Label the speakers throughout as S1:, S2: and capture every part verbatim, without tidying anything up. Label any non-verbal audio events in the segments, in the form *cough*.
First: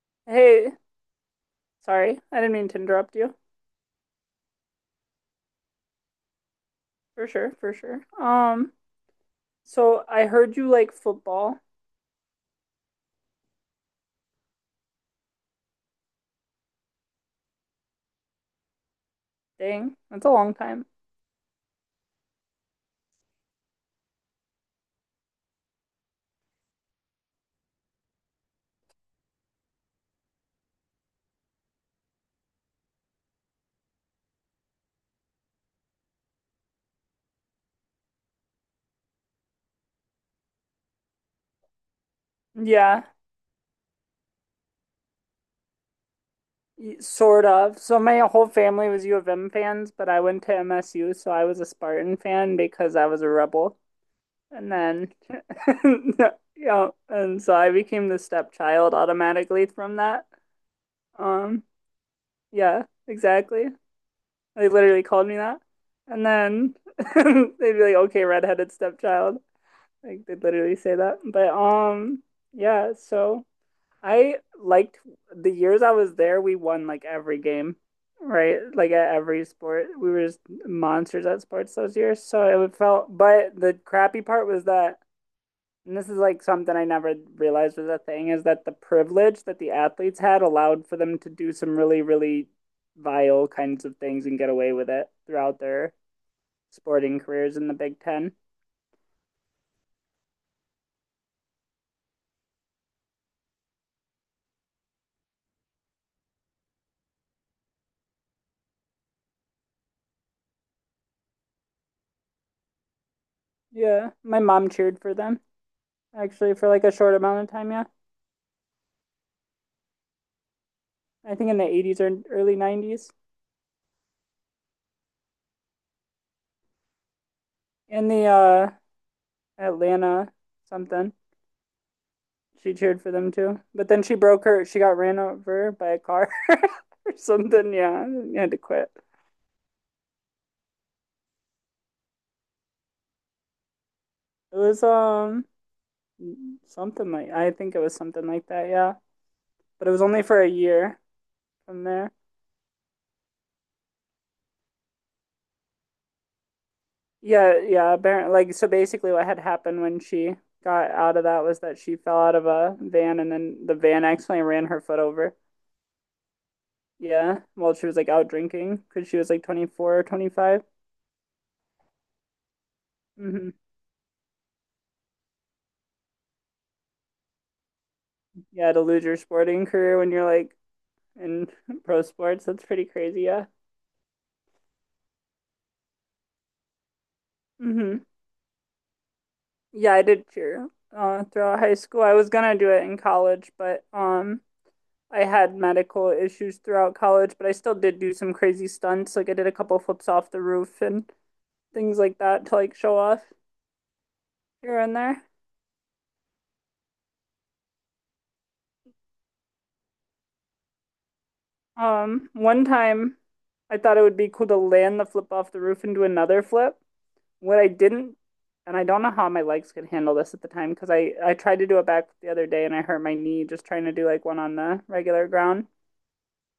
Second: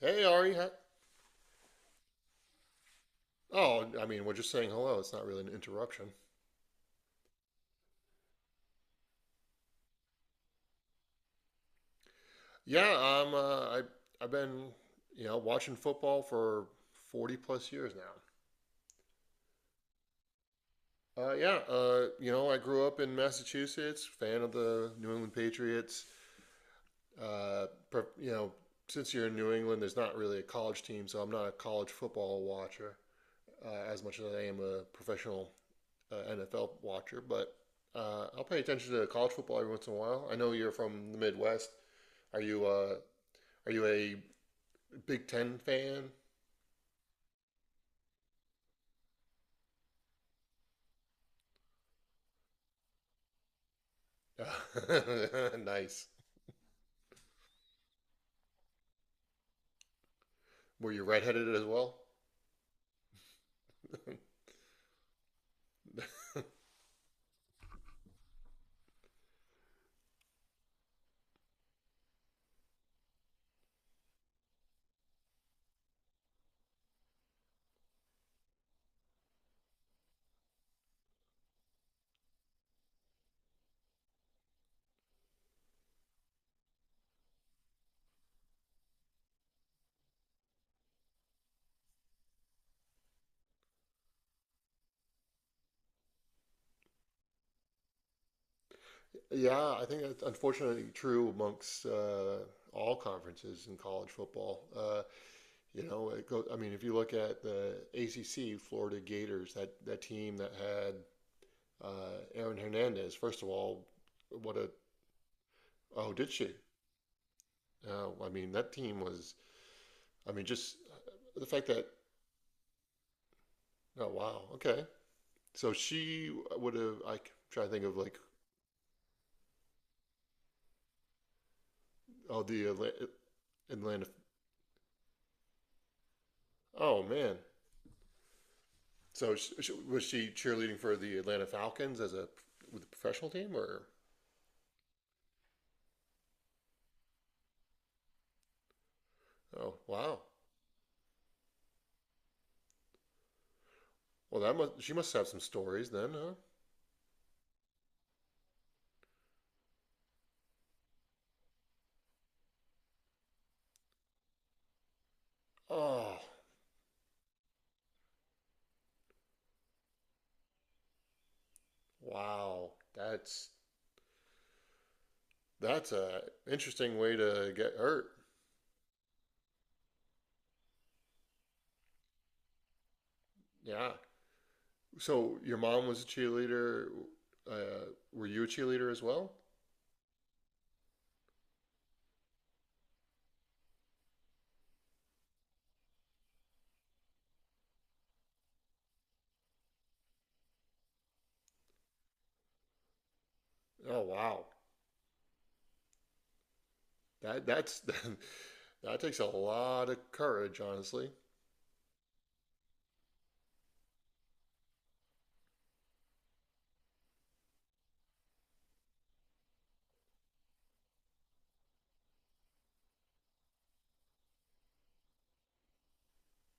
S1: Hey, Ari. Hi.
S2: Hey, sorry. I didn't mean to interrupt you.
S1: Oh, I mean, we're just saying hello. It's not really an interruption.
S2: For sure, for sure. Um, so I heard you like football.
S1: Yeah, I'm. Uh, I I've been you know watching football for forty plus years now.
S2: Dang, that's a long time.
S1: Uh, yeah, uh, you know, I grew up in Massachusetts, fan of the New England Patriots. Uh, pre- you know, since you're in New England, there's not really a college team, so I'm not a college football watcher uh, as much as I am a professional uh, N F L watcher. But uh, I'll pay attention to college football every once in a while. I know you're from the Midwest. Are you uh,
S2: Yeah,
S1: Are you a Big Ten fan?
S2: y- sort of. So my whole family was U of M fans, but I went to M S U, so I was a Spartan fan because I was a rebel. And then,
S1: *laughs* Nice.
S2: *laughs* yeah, and so I became the stepchild automatically from that.
S1: Were you redheaded as
S2: Um,
S1: well?
S2: yeah, exactly. They literally called me that. And then *laughs* they'd be like, okay, redheaded stepchild. Like they literally say that. But um yeah, so I liked the years I was there, we won like every game, right? Like at every sport. We were just monsters at sports those years. So it felt, but the crappy part was that, and this is like something I never realized was a thing, is that the privilege that the athletes had allowed for them to do some really, really vile kinds of things and get away with it throughout their sporting careers in the Big Ten.
S1: Yeah, I think that's unfortunately true amongst uh, all conferences in college football. Uh, you know, it goes, I mean, if you look at the A C C, Florida Gators, that, that team that had uh, Aaron Hernandez, first of all,
S2: Yeah, my
S1: what a,
S2: mom cheered for them.
S1: oh, did she?
S2: Actually for like a short amount of time, yeah.
S1: No, I mean, that team was, I mean, just
S2: I
S1: uh, the
S2: think in the
S1: fact that,
S2: eighties or early nineties.
S1: oh, wow, okay. So she would have, I try to think of
S2: In
S1: like.
S2: the uh Atlanta something,
S1: Oh, the
S2: she cheered
S1: Atla-
S2: for them too. But then
S1: Atlanta.
S2: she broke her, she got ran over by a car *laughs*
S1: Oh
S2: or
S1: man.
S2: something, yeah. And had to quit.
S1: So sh- sh- was she cheerleading for the Atlanta Falcons as a with a professional team or?
S2: It was um something like, I think it was something like that, yeah.
S1: Oh
S2: But it was
S1: wow.
S2: only for a year from there.
S1: Well, that must she must have some stories then, huh?
S2: Yeah, yeah, apparently, like, so basically what had happened when she got out of that was that she fell out of a van and then the van accidentally ran her foot over.
S1: Oh
S2: Yeah, well, she was like out drinking because she was like twenty-four or twenty-five.
S1: wow.
S2: hmm
S1: That's that's a interesting way to get hurt.
S2: Yeah, to lose your sporting career when you're like in *laughs* pro sports, that's pretty crazy. Yeah.
S1: Yeah. So your mom was a cheerleader. Uh,
S2: hmm
S1: were you a cheerleader as well?
S2: Yeah, I did cheer uh, throughout high school. I was gonna do it in college, but um, I had medical issues throughout college, but I still did do some crazy stunts. Like I did a couple flips off the roof and things like that to like show off
S1: Oh wow.
S2: here and there.
S1: That that's *laughs* that takes a lot of courage, honestly. *laughs*
S2: Um, one time I thought it would be cool to land the flip off the roof and do another flip. What I didn't, and I don't know how my legs could handle this at the time because I I tried to do it back the other day and I hurt my knee just trying to do like one on the regular ground.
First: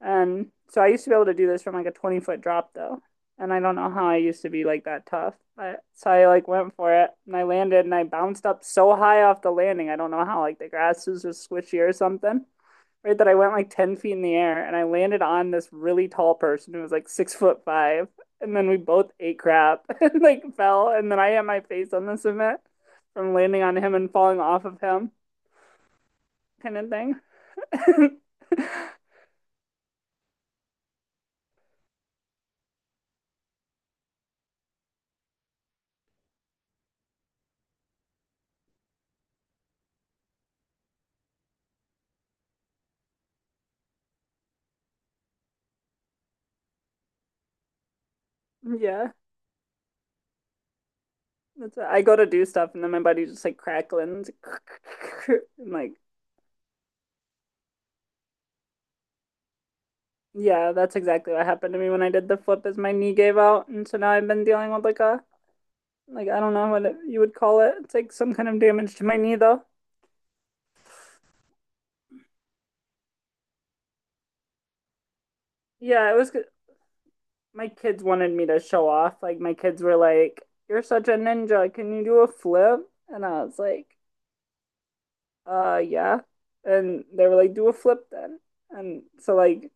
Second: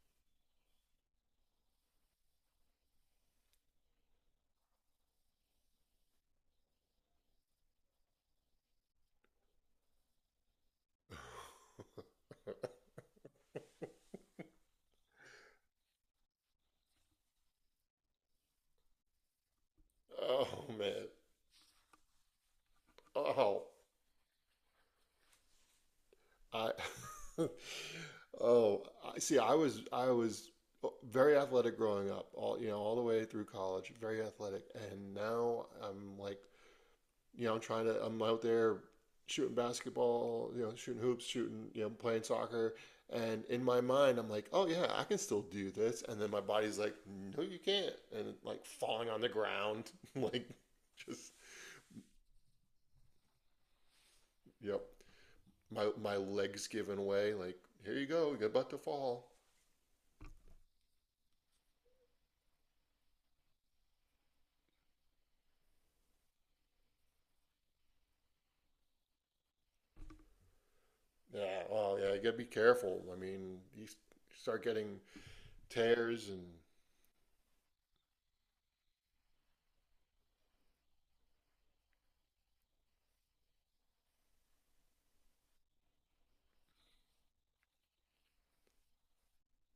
S2: And so I used to be able to do this from like a twenty foot drop though. And I don't know how I used to be like that tough. But so I like went for it and I landed and I bounced up so high off the landing. I don't know how, like, the grass was just squishy or something, right, that I went like ten feet in the air and I landed on this really tall person who was like six foot five. And then we both ate crap *laughs* and like
S1: Oh
S2: fell.
S1: man.
S2: And then I had my face on the cement from landing
S1: Oh,
S2: on him and falling off of him,
S1: I
S2: kind of thing.
S1: *laughs* oh, I see. I was I was very athletic growing up, all you know, all the way through college, very athletic. And now I'm like, you know, I'm trying to I'm out there shooting basketball, you know, shooting hoops, shooting, you know, playing soccer. And in my mind, I'm like, oh yeah, I can still do this. And then my body's like, no, you can't. And like
S2: *laughs* Yeah.
S1: falling on the ground, *laughs* like just,
S2: That's, I go to do stuff and then my body's just like crackling.
S1: yep.
S2: *laughs* And
S1: My
S2: like,
S1: my legs giving way. Like here you go, you're about to fall.
S2: yeah, that's exactly what happened to me when I did the flip, is my knee gave out. And so now I've been dealing with like a, like, I don't know what it, you would call it. It's like some kind of damage to my knee though.
S1: Yeah, well, yeah, you gotta be careful. I mean, you s- start getting
S2: Yeah, it
S1: tears
S2: was,
S1: and
S2: my kids wanted me to show off. Like my kids were like, "You're such a ninja. Can you do a flip?" And I was like, "Uh, yeah." And they were like, "Do a flip then." And so like,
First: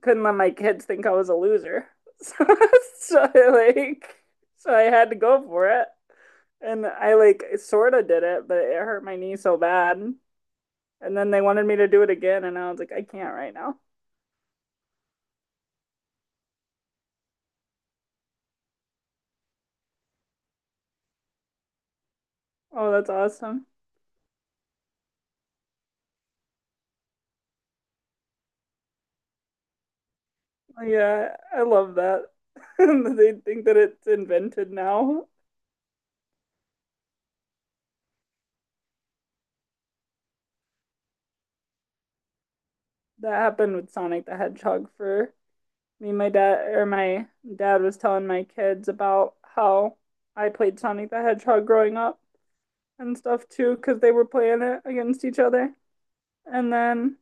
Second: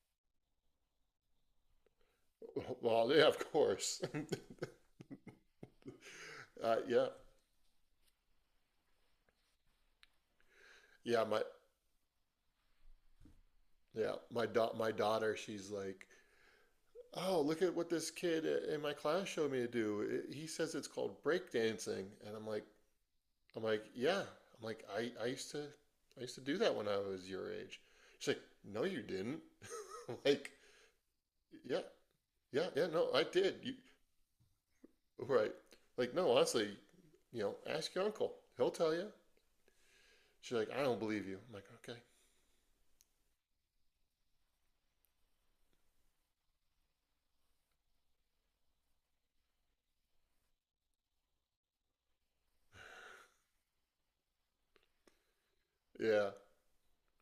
S2: couldn't let my kids think I was a loser. So,
S1: *laughs*
S2: *laughs*
S1: well, yeah,
S2: so
S1: of course.
S2: like,
S1: *laughs*
S2: so I had to go for it.
S1: Uh,
S2: And
S1: yeah,
S2: I like sort of did it, but it hurt my knee so bad. And
S1: yeah,
S2: then they
S1: my
S2: wanted me to do it again and I was like, "I can't right now."
S1: yeah, my da my daughter, she's like, oh, look at what this kid i- in my class showed me to do. It, he says it's called break dancing, and I'm like,
S2: Oh, that's
S1: I'm
S2: awesome.
S1: like, yeah, I'm like, I I used to I used to do that when I was your age. She's like, no, you didn't. *laughs* I'm like,
S2: Yeah, I
S1: yeah,
S2: love that.
S1: yeah,
S2: *laughs*
S1: yeah, no, I
S2: They
S1: did.
S2: think
S1: You
S2: that it's invented now.
S1: Right. Like, no, honestly, you know, ask your uncle. He'll tell you. She's like, I don't believe you. I'm like,
S2: That happened with Sonic the Hedgehog for me. My dad or my dad was telling my kids about how I played Sonic the Hedgehog growing up and stuff too, because they were playing it against each other.
S1: okay.
S2: And then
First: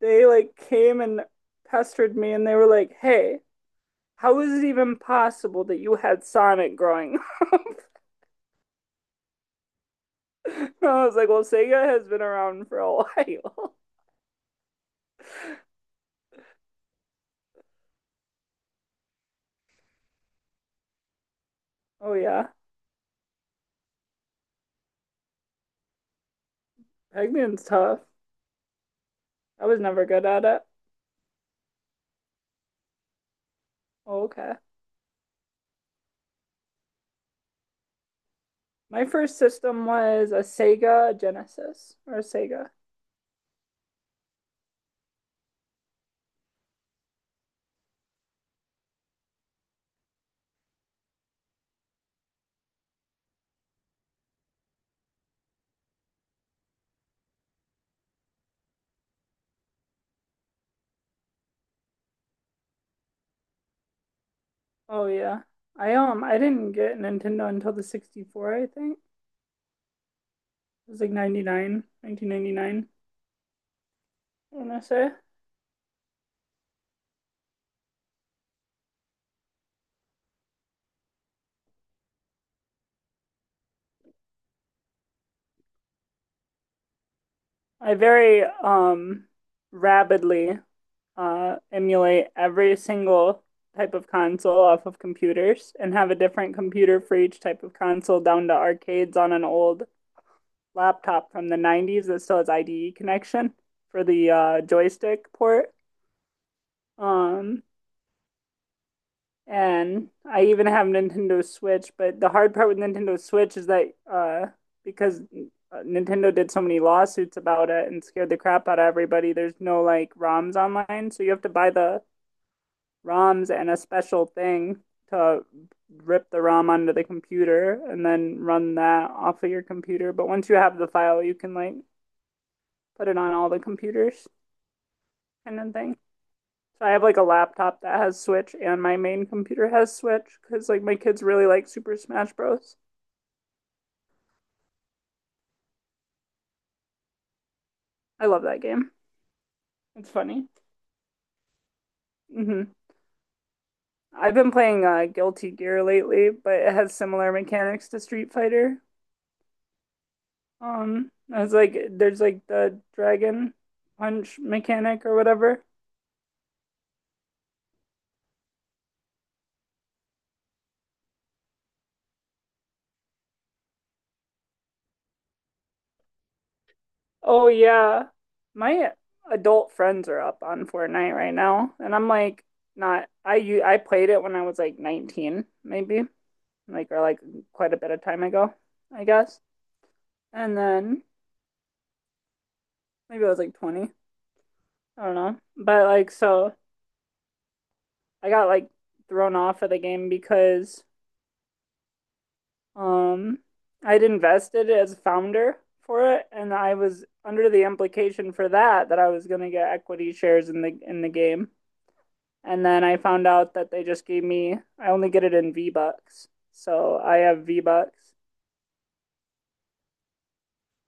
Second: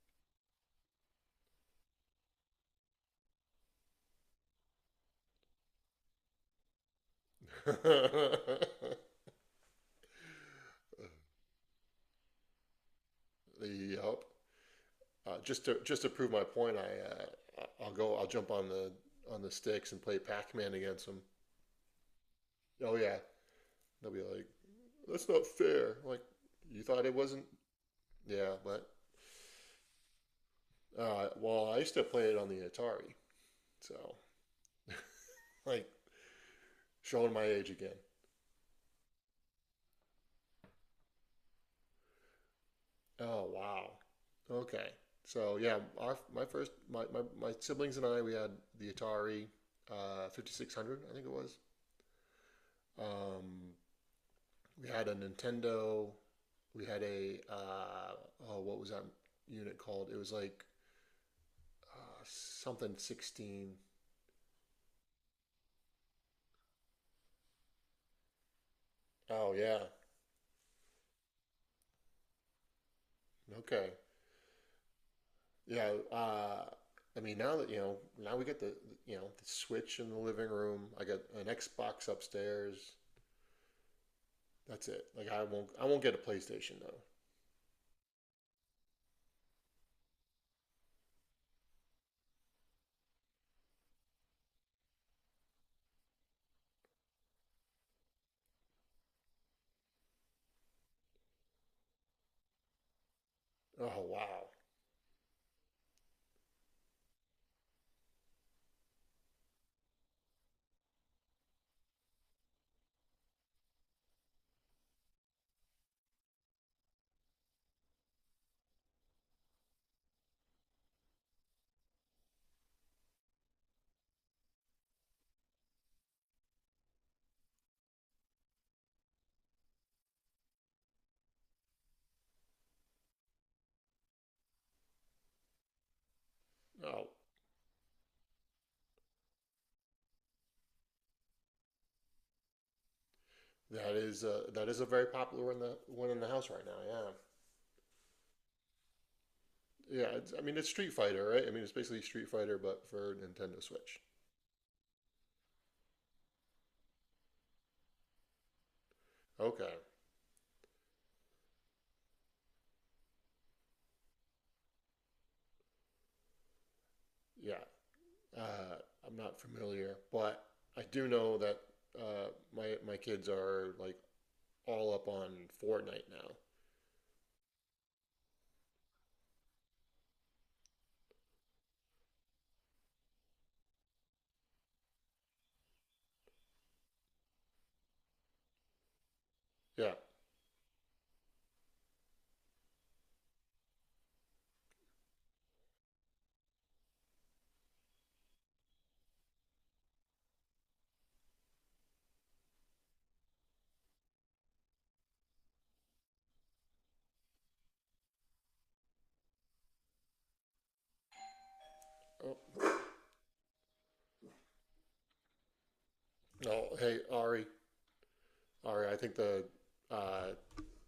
S2: they like came and pestered me and they were like, hey, how is it even possible that you had Sonic growing up?
S1: Yeah.
S2: *laughs* I was like, well, Sega has been around for a while. *laughs*
S1: *laughs* yep. Uh, just to just to prove my point, I uh, I- will go. I'll jump on the on the sticks and play Pac-Man against them.
S2: Oh yeah.
S1: Oh yeah. They'll be like, that's not fair. I'm like, you thought it wasn't?
S2: Pac-Man's tough.
S1: Yeah, but
S2: I was never good at it.
S1: uh, well, I used to play it on the Atari. So
S2: Oh, okay.
S1: like showing my age again.
S2: My first system was a Sega Genesis or a Sega.
S1: Oh wow. Okay. So yeah, our my first my, my, my siblings and I we had the Atari uh, five thousand six hundred I think it was. Um, we had a Nintendo. We had a uh, oh what was that unit called? It was like uh, something sixteen.
S2: Oh yeah. I um I didn't get Nintendo until the sixty-four, I think.
S1: Oh yeah.
S2: It was like ninety nine, nineteen ninety nine. nineteen ninety-nine,
S1: Okay.
S2: I want to say.
S1: Yeah. Uh, I mean now that you know now we get the the- you know the Switch in the living room. I got an Xbox upstairs. That's it. Like I won't I won't get a PlayStation though.
S2: I very um rapidly uh emulate every single type of console off of computers and have a different computer for each type of console down to arcades on an old laptop from the nineties that still has I D E connection
S1: Oh
S2: for the
S1: wow.
S2: uh, joystick port. Um, and I even have Nintendo Switch, but the hard part with Nintendo Switch is that uh, because uh, Nintendo did so many lawsuits about it and scared the crap out of everybody, there's no like ROMs online. So you have to buy the ROMs and a special thing to rip the ROM onto the computer and then run that off of your computer. But once you have the file, you can like put it on all the computers. Kind of thing. So I have
S1: Oh,
S2: like a laptop that has Switch and my main computer has Switch because like my kids really like Super Smash Bros.
S1: that is uh that is a very popular one in the one in the house right now. Yeah.
S2: I love that game.
S1: Yeah,
S2: It's
S1: it's, I
S2: funny.
S1: mean it's Street Fighter, right? I mean it's basically Street Fighter
S2: hmm
S1: but for Nintendo Switch.
S2: I've been playing uh, Guilty Gear lately, but it has similar mechanics to Street Fighter.
S1: Okay.
S2: Um, it's like there's like the dragon punch mechanic or whatever.
S1: Yeah. Uh, I'm not familiar, but I do know that uh, my my kids are like all up on Fortnite now.
S2: Oh yeah, my adult friends are up on Fortnite right now, and I'm like, not, I u- I played it when I was like nineteen maybe, like or like quite a bit of time ago, I guess.
S1: Yeah.
S2: And then maybe it was like twenty. I don't know. But like so I got like thrown off of the game because um I'd invested as founder for it and I was under the implication for that, that I was going to get equity shares in the in the game.
S1: Oh,
S2: And then I found out that they just gave me, I only get it in V-bucks.
S1: no. Hey,
S2: So I
S1: Ari.
S2: have V-bucks.
S1: Ari, I think the uh,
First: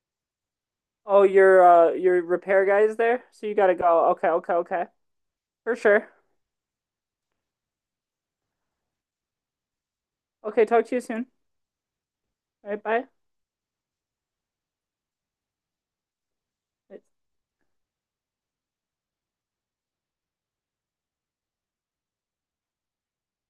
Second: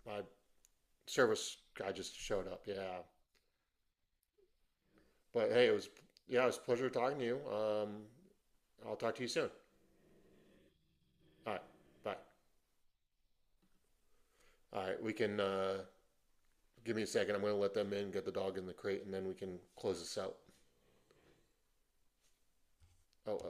S1: my
S2: Oh,
S1: service
S2: your
S1: guy
S2: uh
S1: just
S2: your
S1: showed up.
S2: repair guy is
S1: Yeah.
S2: there? So you got to go. Okay, okay, okay.
S1: But hey, it
S2: For
S1: was
S2: sure.
S1: yeah, it was a pleasure talking to you. Um, I'll talk to you soon.
S2: Okay, talk to you soon.
S1: All right, bye.
S2: All right, bye.
S1: All right, we can uh, give me a second. I'm going to let them in, get the dog in the crate, and then we can close this out. Oh,